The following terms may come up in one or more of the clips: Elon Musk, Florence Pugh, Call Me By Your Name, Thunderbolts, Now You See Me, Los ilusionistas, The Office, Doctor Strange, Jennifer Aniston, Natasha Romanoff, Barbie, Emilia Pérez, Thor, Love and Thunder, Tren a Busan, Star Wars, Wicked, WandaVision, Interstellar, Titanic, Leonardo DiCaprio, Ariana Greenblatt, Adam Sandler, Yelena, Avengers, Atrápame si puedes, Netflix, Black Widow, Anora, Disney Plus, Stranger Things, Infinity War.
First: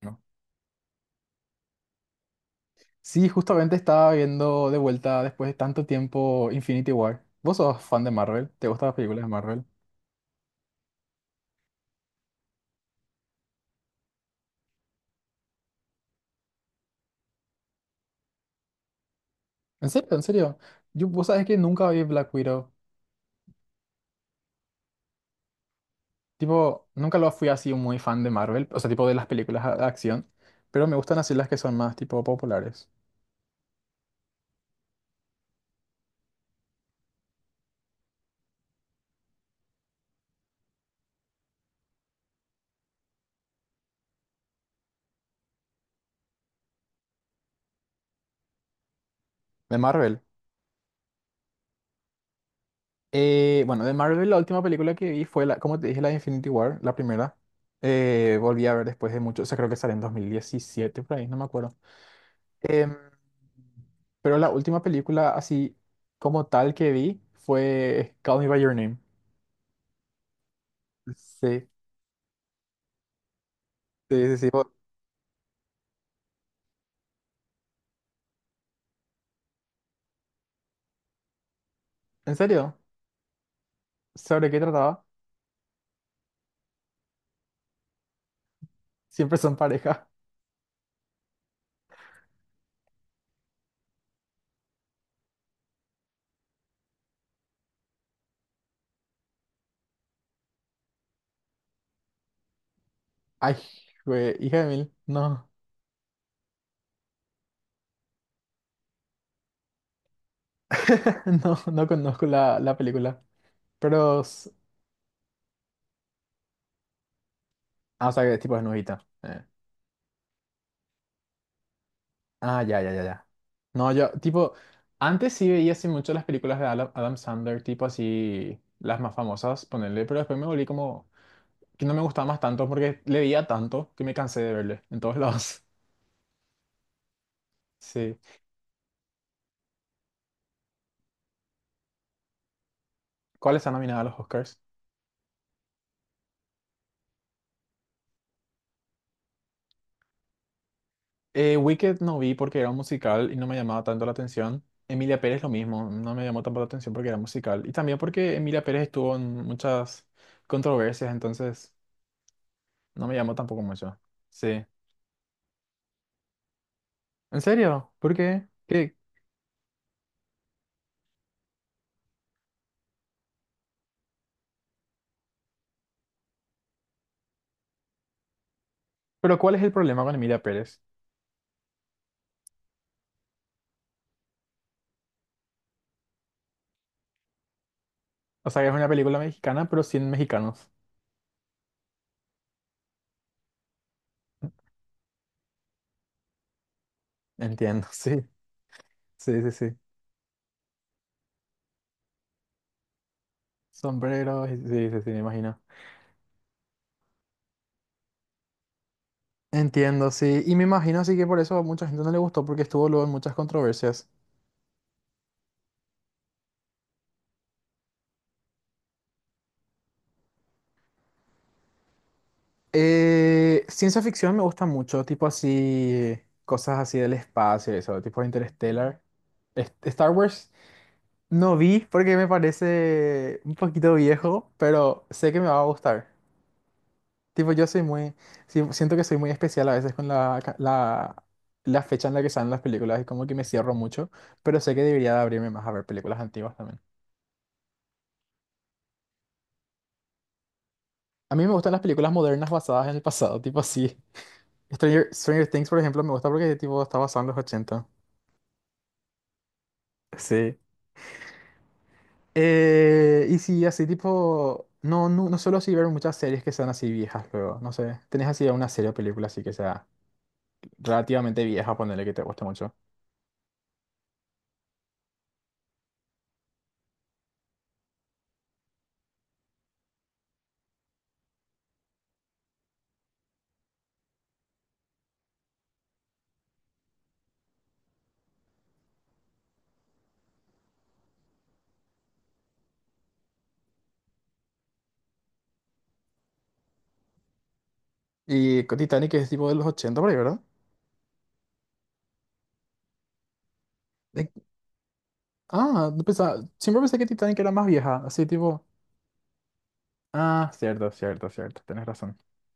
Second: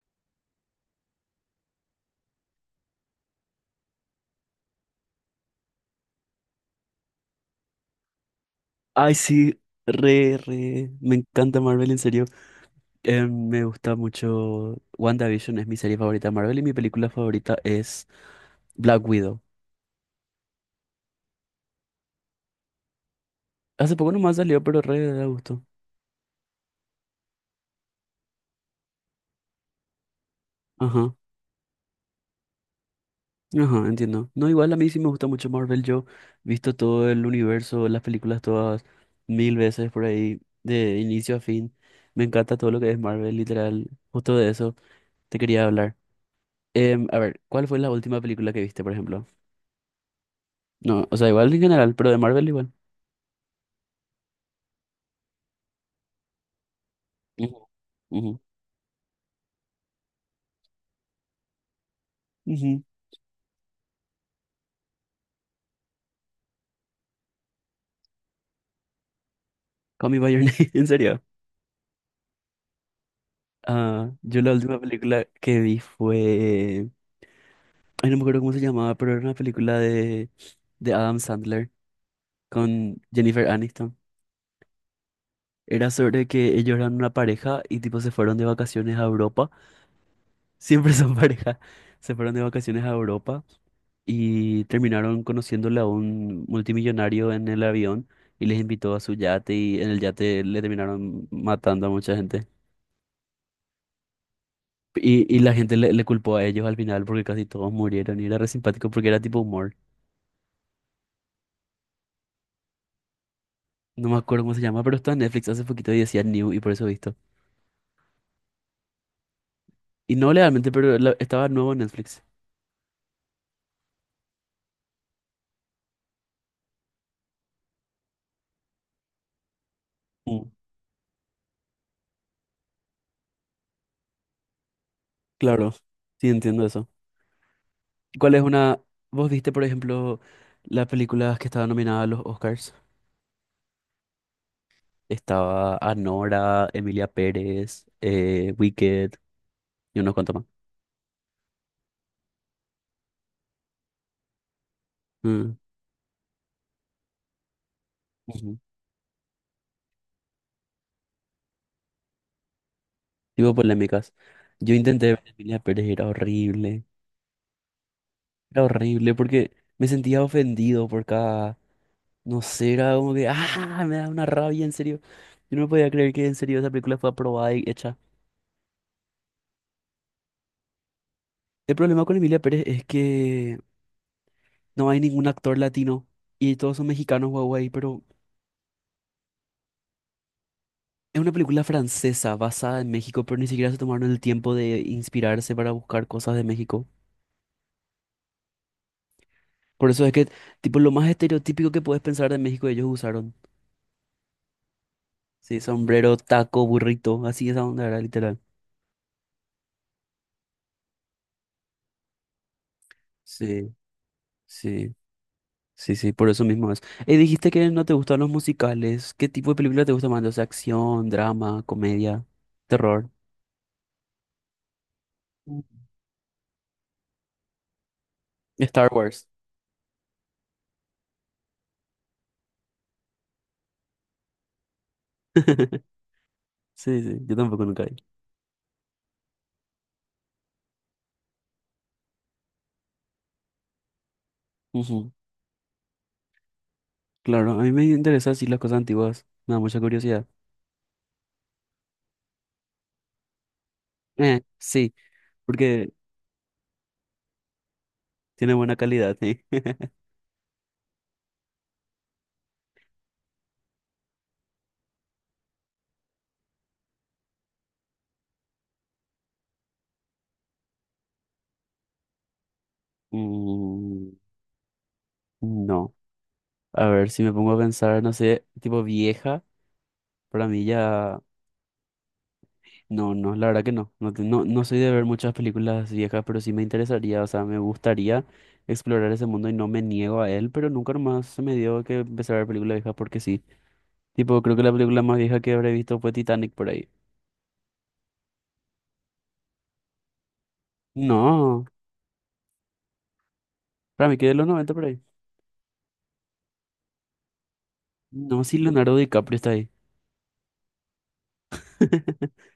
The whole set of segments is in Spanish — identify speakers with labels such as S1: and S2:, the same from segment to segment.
S1: ¿No? Sí, justamente estaba viendo de vuelta después de tanto tiempo Infinity War. ¿Vos sos fan de Marvel? ¿Te gustan las
S2: Ay,
S1: películas de
S2: sí,
S1: Marvel?
S2: re. Me encanta Marvel, en serio. Me gusta mucho. WandaVision es mi serie favorita de Marvel y mi película favorita es Black Widow.
S1: ¿En serio? ¿En serio? Vos sabés que nunca vi Black Widow.
S2: Hace poco nomás salió, pero re da gusto.
S1: Tipo, nunca lo fui así muy fan de Marvel, o sea, tipo de las películas de acción, pero me
S2: Ajá,
S1: gustan así las que son más tipo populares.
S2: ajá, entiendo. No, igual a mí sí me gusta mucho Marvel. Yo he visto todo el universo, las películas todas mil veces por ahí, de inicio a fin. Me encanta todo lo que es Marvel, literal. Justo de eso te quería hablar. A ver, ¿cuál fue la última película que viste, por ejemplo?
S1: De Marvel.
S2: No, o sea, igual en general, pero de Marvel igual.
S1: Bueno, de Marvel la última película que vi fue, como te dije, la de Infinity War, la primera.
S2: Ujú, ujú.
S1: Volví a ver después de mucho, o sea, creo que salió en 2017, por ahí, no me acuerdo.
S2: Ujú.
S1: Em, pero la última película así como tal que vi fue Call Me by Your Name.
S2: Call Me By Your Name, en serio.
S1: Sí,
S2: Ah,
S1: sí, sí,
S2: yo
S1: sí.
S2: la última película que vi fue... Ay, no me acuerdo cómo se llamaba, pero era una película de Adam Sandler
S1: ¿En serio?
S2: con Jennifer Aniston.
S1: ¿Sobre qué trataba?
S2: Era sobre que ellos eran una pareja y tipo se fueron de vacaciones a
S1: Siempre
S2: Europa.
S1: son pareja.
S2: Siempre son pareja. Se fueron de vacaciones a Europa y terminaron conociéndole a un multimillonario en el avión y les invitó a su yate y en el yate le terminaron matando a mucha gente.
S1: Ay, güey, hija de mil.
S2: Y
S1: No,
S2: la gente le culpó a ellos al final porque casi todos murieron y era re simpático porque era tipo humor.
S1: no, no conozco la película.
S2: No me
S1: Pero,
S2: acuerdo cómo se llama, pero estaba en Netflix hace poquito y decía New y por eso he visto.
S1: ah, o sea, que tipo es nuevita.
S2: Y no legalmente, pero la- estaba nuevo en Netflix.
S1: Ah, ya, ya, ya, ya. No, yo, tipo, antes sí veía así mucho las películas de Adam Sandler, tipo así, las más famosas, ponerle, pero después me
S2: Mm,
S1: volví como que no me gustaba más tanto porque le veía tanto que me cansé de verle en todos lados.
S2: claro, sí entiendo eso.
S1: Sí.
S2: ¿Cuál es una... ¿Vos viste, por ejemplo, las películas que estaban nominadas a los Oscars?
S1: ¿Cuáles están nominadas a los Oscars?
S2: Estaba Anora, Emilia Pérez, Wicked y unos cuantos más.
S1: Wicked no vi porque era un musical y no me llamaba tanto la atención. Emilia Pérez lo
S2: Mm,
S1: mismo, no me llamó tanto la atención porque era musical. Y también porque
S2: ujú.
S1: Emilia Pérez estuvo en muchas controversias, entonces no me llamó
S2: Tipo
S1: tampoco mucho.
S2: polémicas.
S1: Sí.
S2: Yo intenté ver Emilia Pérez y era horrible.
S1: ¿En serio? ¿Por qué?
S2: Era
S1: ¿Qué?
S2: horrible porque me sentía ofendido por cada, no sé, era como que, ah, me da una rabia, en serio. Yo no podía creer que en serio esa película fue aprobada y hecha.
S1: ¿Pero cuál es el problema con Emilia Pérez?
S2: El problema con Emilia Pérez es que no hay ningún actor latino y todos son mexicanos, guau, pero
S1: O sea, que es una película mexicana, pero sin mexicanos.
S2: es una película francesa basada en México, pero ni siquiera se tomaron el tiempo de inspirarse para buscar cosas de México.
S1: Entiendo, sí. Sí, sí, sí.
S2: Por eso es que, tipo, lo más estereotípico que puedes pensar de México ellos usaron.
S1: Sombreros, sí, sí, sí, me imagino.
S2: Sí, sombrero, taco, burrito, así esa onda era literal.
S1: Entiendo, sí. Y me imagino así que por eso a mucha gente no le gustó porque estuvo luego en muchas
S2: Sí,
S1: controversias.
S2: sí. Sí, sí, por eso mismo es. Dijiste que no te gustan los musicales. ¿Qué tipo de película te gusta más? O sea, acción, drama, comedia, terror.
S1: Ciencia ficción me gusta mucho, tipo
S2: Mm.
S1: así, cosas así del espacio, y eso, tipo
S2: Star
S1: Interstellar.
S2: Wars.
S1: Star Wars no vi porque me parece un poquito viejo, pero sé que me va a gustar.
S2: Sí, sí, yo
S1: Tipo,
S2: tampoco
S1: yo soy
S2: nunca vi.
S1: muy, sí, siento que soy muy especial a veces con la fecha en la que salen las películas y como que me cierro mucho, pero sé que
S2: Ujú.
S1: debería de abrirme más a ver películas antiguas también.
S2: Claro, a mí me interesan así las cosas antiguas. Me da mucha curiosidad.
S1: A mí me gustan las películas modernas basadas en el pasado, tipo así.
S2: Sí,
S1: Stranger Things, por
S2: porque
S1: ejemplo, me gusta porque tipo está basado en los 80.
S2: tiene buena calidad, sí.
S1: Sí. Y sí, así tipo... No, no, no suelo así ver muchas series que sean así viejas luego, no sé. ¿Tenés así una serie o película así que sea relativamente vieja, ponerle que te guste mucho?
S2: Mm, no. A ver, si me pongo a pensar, no sé, tipo vieja, para mí ya. No, no, la verdad que no. No, te- no, no soy de ver muchas películas viejas, pero sí me interesaría, o sea, me gustaría explorar ese mundo y no me niego a él, pero nunca más se me dio que empezar a ver películas viejas porque sí. Tipo, creo que la película más vieja que habré visto fue Titanic por ahí.
S1: Y con Titanic es tipo de los 80 por ahí, ¿verdad?
S2: No, para mí que
S1: De-
S2: de los noventa por ahí.
S1: Ah, no pensaba- siempre pensé que Titanic era más vieja, así
S2: No, sí,
S1: tipo...
S2: Leonardo DiCaprio está ahí.
S1: Ah, cierto, cierto, cierto, tenés razón.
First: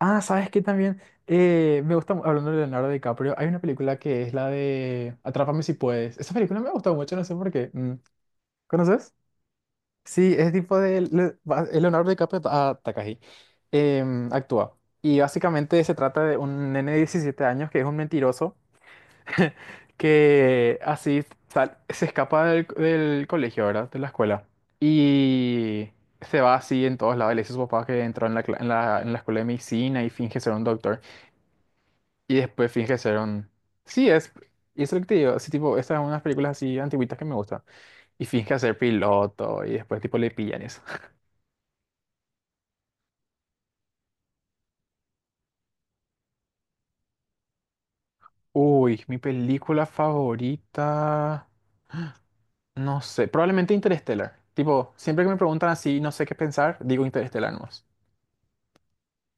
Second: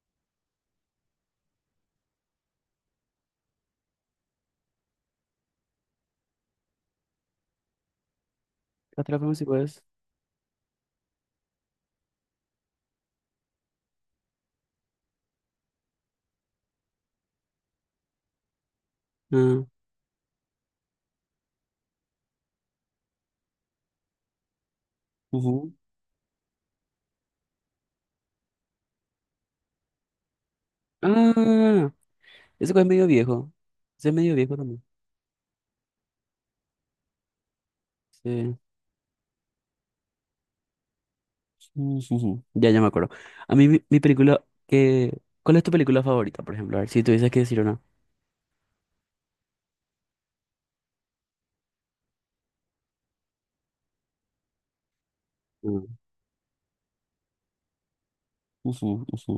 S1: Ah, ¿sabes qué también? Me gusta, hablando de Leonardo DiCaprio, hay una película que es la de Atrápame si puedes. Esa película me ha gustado mucho, no sé por qué. ¿Conoces?
S2: Atrápame si puedes.
S1: Sí, es tipo de es Leonardo DiCaprio a Takagi. Actúa. Y básicamente se trata de un nene de 17 años que es un mentiroso
S2: Ah,
S1: que así se escapa del colegio, ¿verdad? De la escuela.
S2: ujú.
S1: Y se va así en todos lados. Le dice a su papá que entró en la, cla- en la escuela de medicina y finge ser un doctor.
S2: Ah,
S1: Y después
S2: ese que es
S1: finge
S2: medio
S1: ser un...
S2: viejo. Ese
S1: Sí,
S2: es
S1: es...
S2: medio viejo también.
S1: Y eso es lo que te digo, así tipo, estas son unas películas así antiguitas que me gustan. Y finge
S2: Sí.
S1: ser piloto y después tipo le pillan eso.
S2: Ujujú, ya, ya me acuerdo. A mí, mi película que... ¿Cuál es tu película favorita, por ejemplo? A ver, si tuvieses que decir una.
S1: Uy, mi película favorita... No sé, probablemente Interstellar. Tipo, siempre que me preguntan
S2: Mm.
S1: así, no sé qué pensar, digo Interstellar nomás.
S2: Ujú, ujú.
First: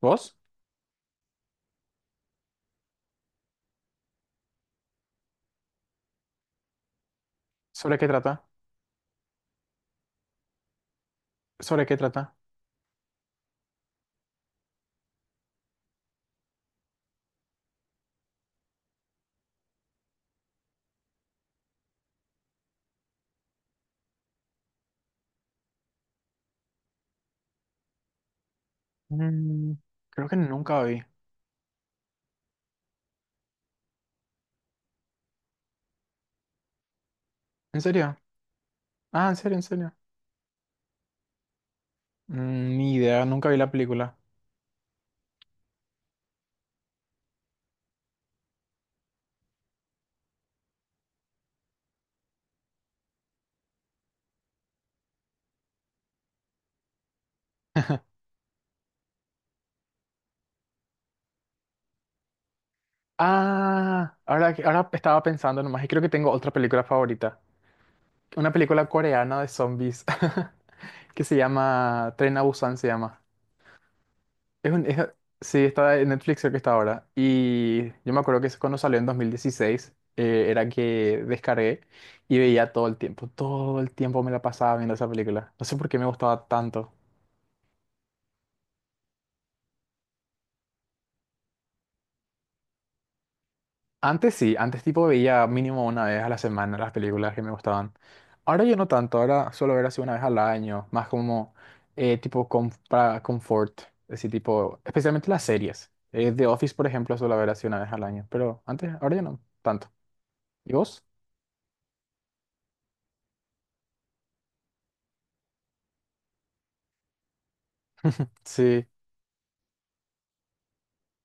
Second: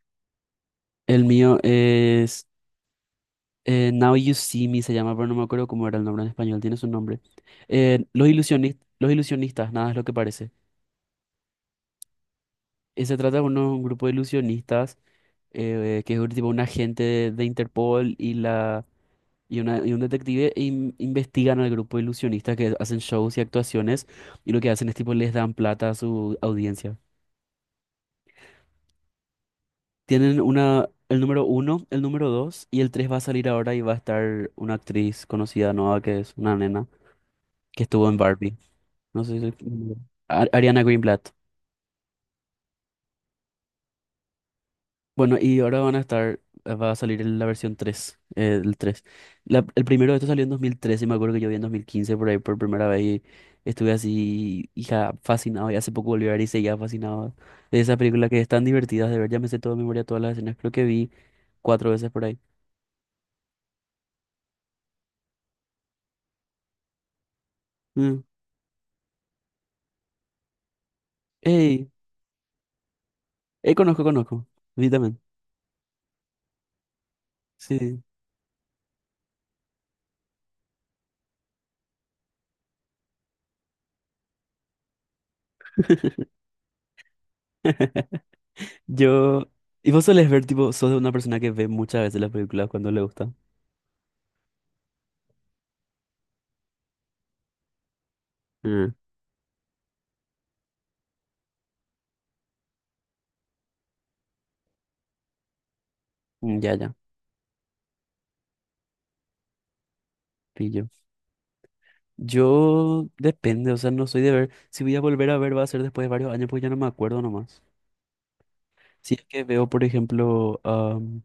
S1: ¿Vos?
S2: El mío es... Now You See Me se llama, pero no me acuerdo cómo era el nombre en español. Tiene su nombre.
S1: ¿Sobre qué trata?
S2: Los ilusionistas, nada es lo que parece.
S1: ¿Sobre qué trata?
S2: Se trata de un grupo de ilusionistas que es tipo un agente de Interpol y la... Y, un detective investigan al grupo de ilusionistas que hacen shows y actuaciones y lo que hacen es tipo les dan plata a su audiencia.
S1: Mm, Creo que
S2: Tienen
S1: nunca
S2: una,
S1: vi.
S2: el número uno, el número dos y el tres va a salir ahora y va a estar una actriz conocida nueva que es una nena
S1: ¿En
S2: que estuvo
S1: serio?
S2: en Barbie. No
S1: Ah, en
S2: sé si...
S1: serio, en serio.
S2: Ariana Greenblatt.
S1: Ni idea, nunca vi la película.
S2: Bueno, y ahora van a estar, va a salir la versión 3 el tres. La- el primero de esto salió en 2013, me acuerdo que yo vi en 2015 por ahí por primera vez y estuve así, hija, fascinado, y hace poco volví a ver y seguía fascinado de esa película que es tan divertida de ver, ya me sé toda de memoria todas las escenas, creo que vi cuatro veces por ahí.
S1: Ah, ahora, ahora estaba pensando nomás y creo que tengo otra película favorita.
S2: Mm.
S1: Una película coreana de zombies que se
S2: Ey,
S1: llama Tren a Busan se llama.
S2: ey, conozco, conozco,
S1: Es un,
S2: vi
S1: es-
S2: también,
S1: sí, está en Netflix creo que está ahora. Y
S2: sí.
S1: yo me acuerdo que cuando salió en 2016 era que descargué y veía todo el tiempo. Todo el tiempo me la pasaba viendo esa película. No sé por qué me gustaba tanto.
S2: Yo, y vos solés ver, tipo, sos de una persona que ve muchas veces las películas cuando le gusta.
S1: Antes sí, antes tipo veía mínimo una vez a la semana las películas que me gustaban. Ahora ya no
S2: Mm.
S1: tanto, ahora suelo ver así una vez al año, más como tipo para confort, así tipo, especialmente las series. The
S2: Mm,
S1: Office,
S2: ya,
S1: por
S2: ya,
S1: ejemplo, suelo ver así una vez al año, pero antes, ahora ya no tanto. ¿Y
S2: pillo.
S1: vos?
S2: Yo depende, o sea, no soy de ver. Si voy a volver a ver, va a ser después de varios años, pues ya no me acuerdo nomás.
S1: Sí,
S2: Si es que veo, por ejemplo,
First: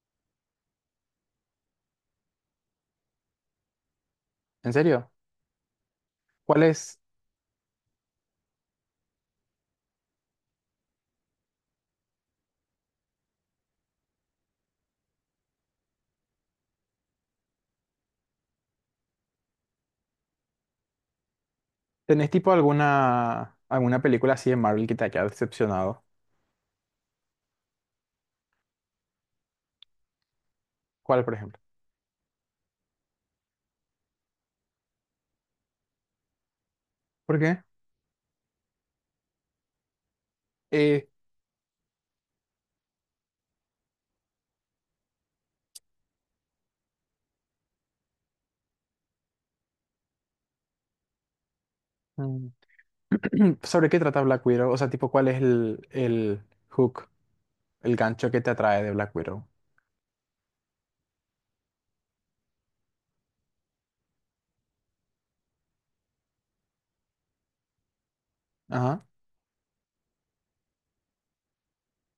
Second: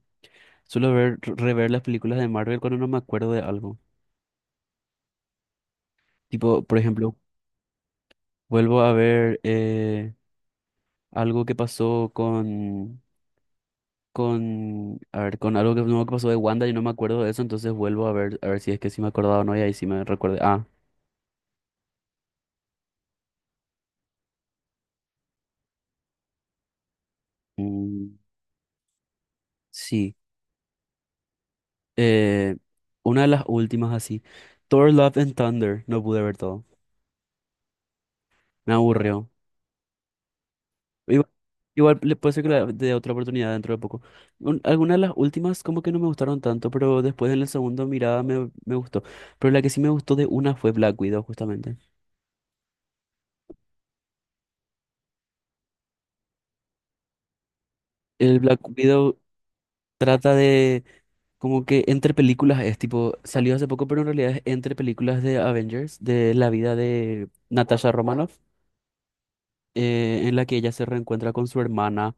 S2: suelo ver, rever las películas de Marvel cuando no me acuerdo de algo.
S1: ¿en serio? ¿Cuál
S2: Tipo, por
S1: es?
S2: ejemplo, vuelvo a ver algo que pasó con, a ver, con algo que, no, que pasó de Wanda y no me acuerdo de eso, entonces vuelvo a ver si es que sí me acordaba o no, y ahí sí me recuerdo. Ah,
S1: ¿Tenés tipo alguna película así de Marvel que te haya decepcionado?
S2: mm, sí.
S1: ¿Cuál, por ejemplo?
S2: Eh, una de las últimas así. Thor, Love and Thunder, no pude ver todo.
S1: ¿Por qué?
S2: Me aburrió.
S1: Eh,
S2: Igual, igual le puede ser que le dé otra oportunidad dentro de poco. Un- algunas de las últimas como que no me gustaron tanto, pero después en la segunda mirada me gustó. Pero la que sí me gustó de una fue Black Widow, justamente.
S1: mm, ¿sobre qué trata Black Widow? O sea, tipo, ¿cuál es el hook? El gancho
S2: El
S1: que te
S2: Black
S1: atrae de Black
S2: Widow
S1: Widow.
S2: trata de como que entre películas es tipo, salió hace poco, pero en realidad es entre películas de Avengers, de la vida de Natasha Romanoff,
S1: Ajá.
S2: en la que ella se reencuentra con su hermana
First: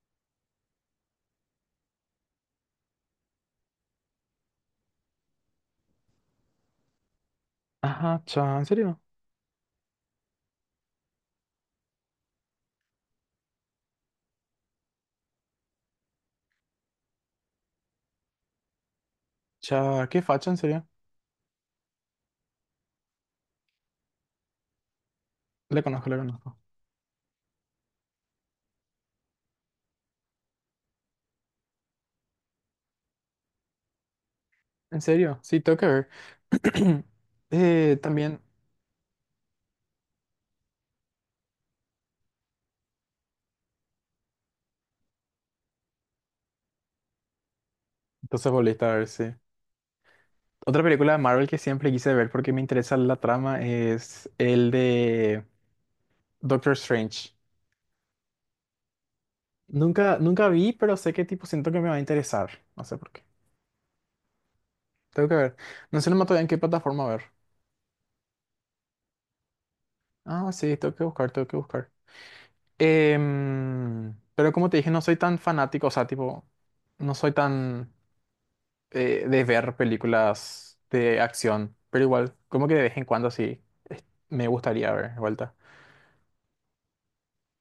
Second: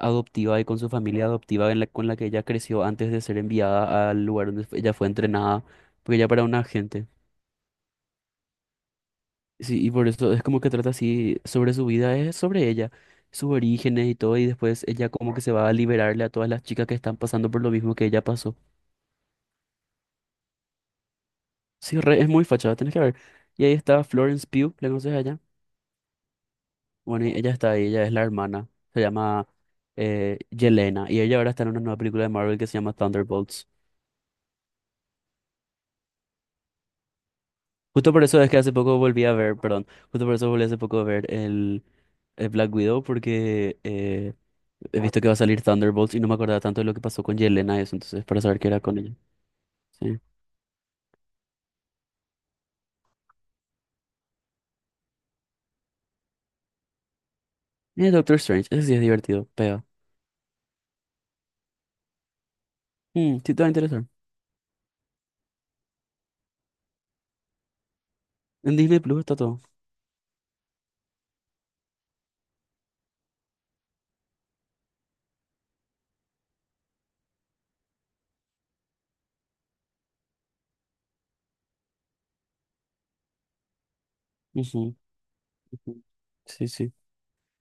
S2: adoptiva y con su familia adoptiva en la, con la que ella creció antes de ser enviada al lugar donde ella fue entrenada, porque ella era una agente.
S1: Ajá, cha, ¿en serio?
S2: Sí, y por eso es como que trata así sobre su vida, es sobre ella, sus orígenes y todo, y después ella como que se va a liberarle a todas las chicas que están pasando por lo mismo que ella pasó.
S1: Cha, qué facha, en serio.
S2: Sí, re- es muy fachada, tenés que ver. Y ahí está Florence Pugh, ¿la conoces a ella?
S1: Le conozco, le conozco.
S2: Bueno, y ella está ahí, ella es la hermana, se llama Yelena, y ella ahora está en una nueva película de Marvel que se llama Thunderbolts.
S1: ¿En serio? Sí, tengo que ver.
S2: Justo por eso
S1: También,
S2: es que hace poco volví a ver, perdón, justo por eso volví hace poco a ver el Black Widow porque he visto que va a salir Thunderbolts y no me acordaba tanto de lo que pasó con Yelena y eso, entonces para
S1: entonces
S2: saber qué era
S1: volviste a
S2: con
S1: ver,
S2: ella.
S1: sí.
S2: Sí.
S1: Otra película de Marvel que siempre quise ver porque me interesa la trama es el de Doctor Strange.
S2: Y Doctor Strange, ese sí es divertido, pega.
S1: Nunca vi, pero sé que tipo siento que me va a interesar. No sé por qué.
S2: Mm, sí, te va a interesar.
S1: Tengo que ver. No sé nomás todavía en qué plataforma ver.
S2: En Disney Plus está todo.
S1: Ah, sí, tengo que buscar, tengo que buscar. Pero como te dije, no soy tan fanático, o sea, tipo, no soy tan de ver películas de acción, pero igual, como que de vez en cuando sí me gustaría
S2: Ujú,
S1: ver de vuelta.
S2: ujú. Sí, sí.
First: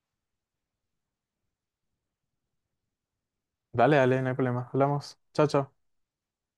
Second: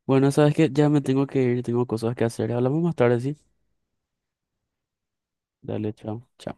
S2: Bueno, sabes que ya me tengo que ir, tengo cosas que hacer. Hablamos más tarde, sí.
S1: Dale, dale, no hay problema. Hablamos. Chao, chao.
S2: Dale, chao. Chao.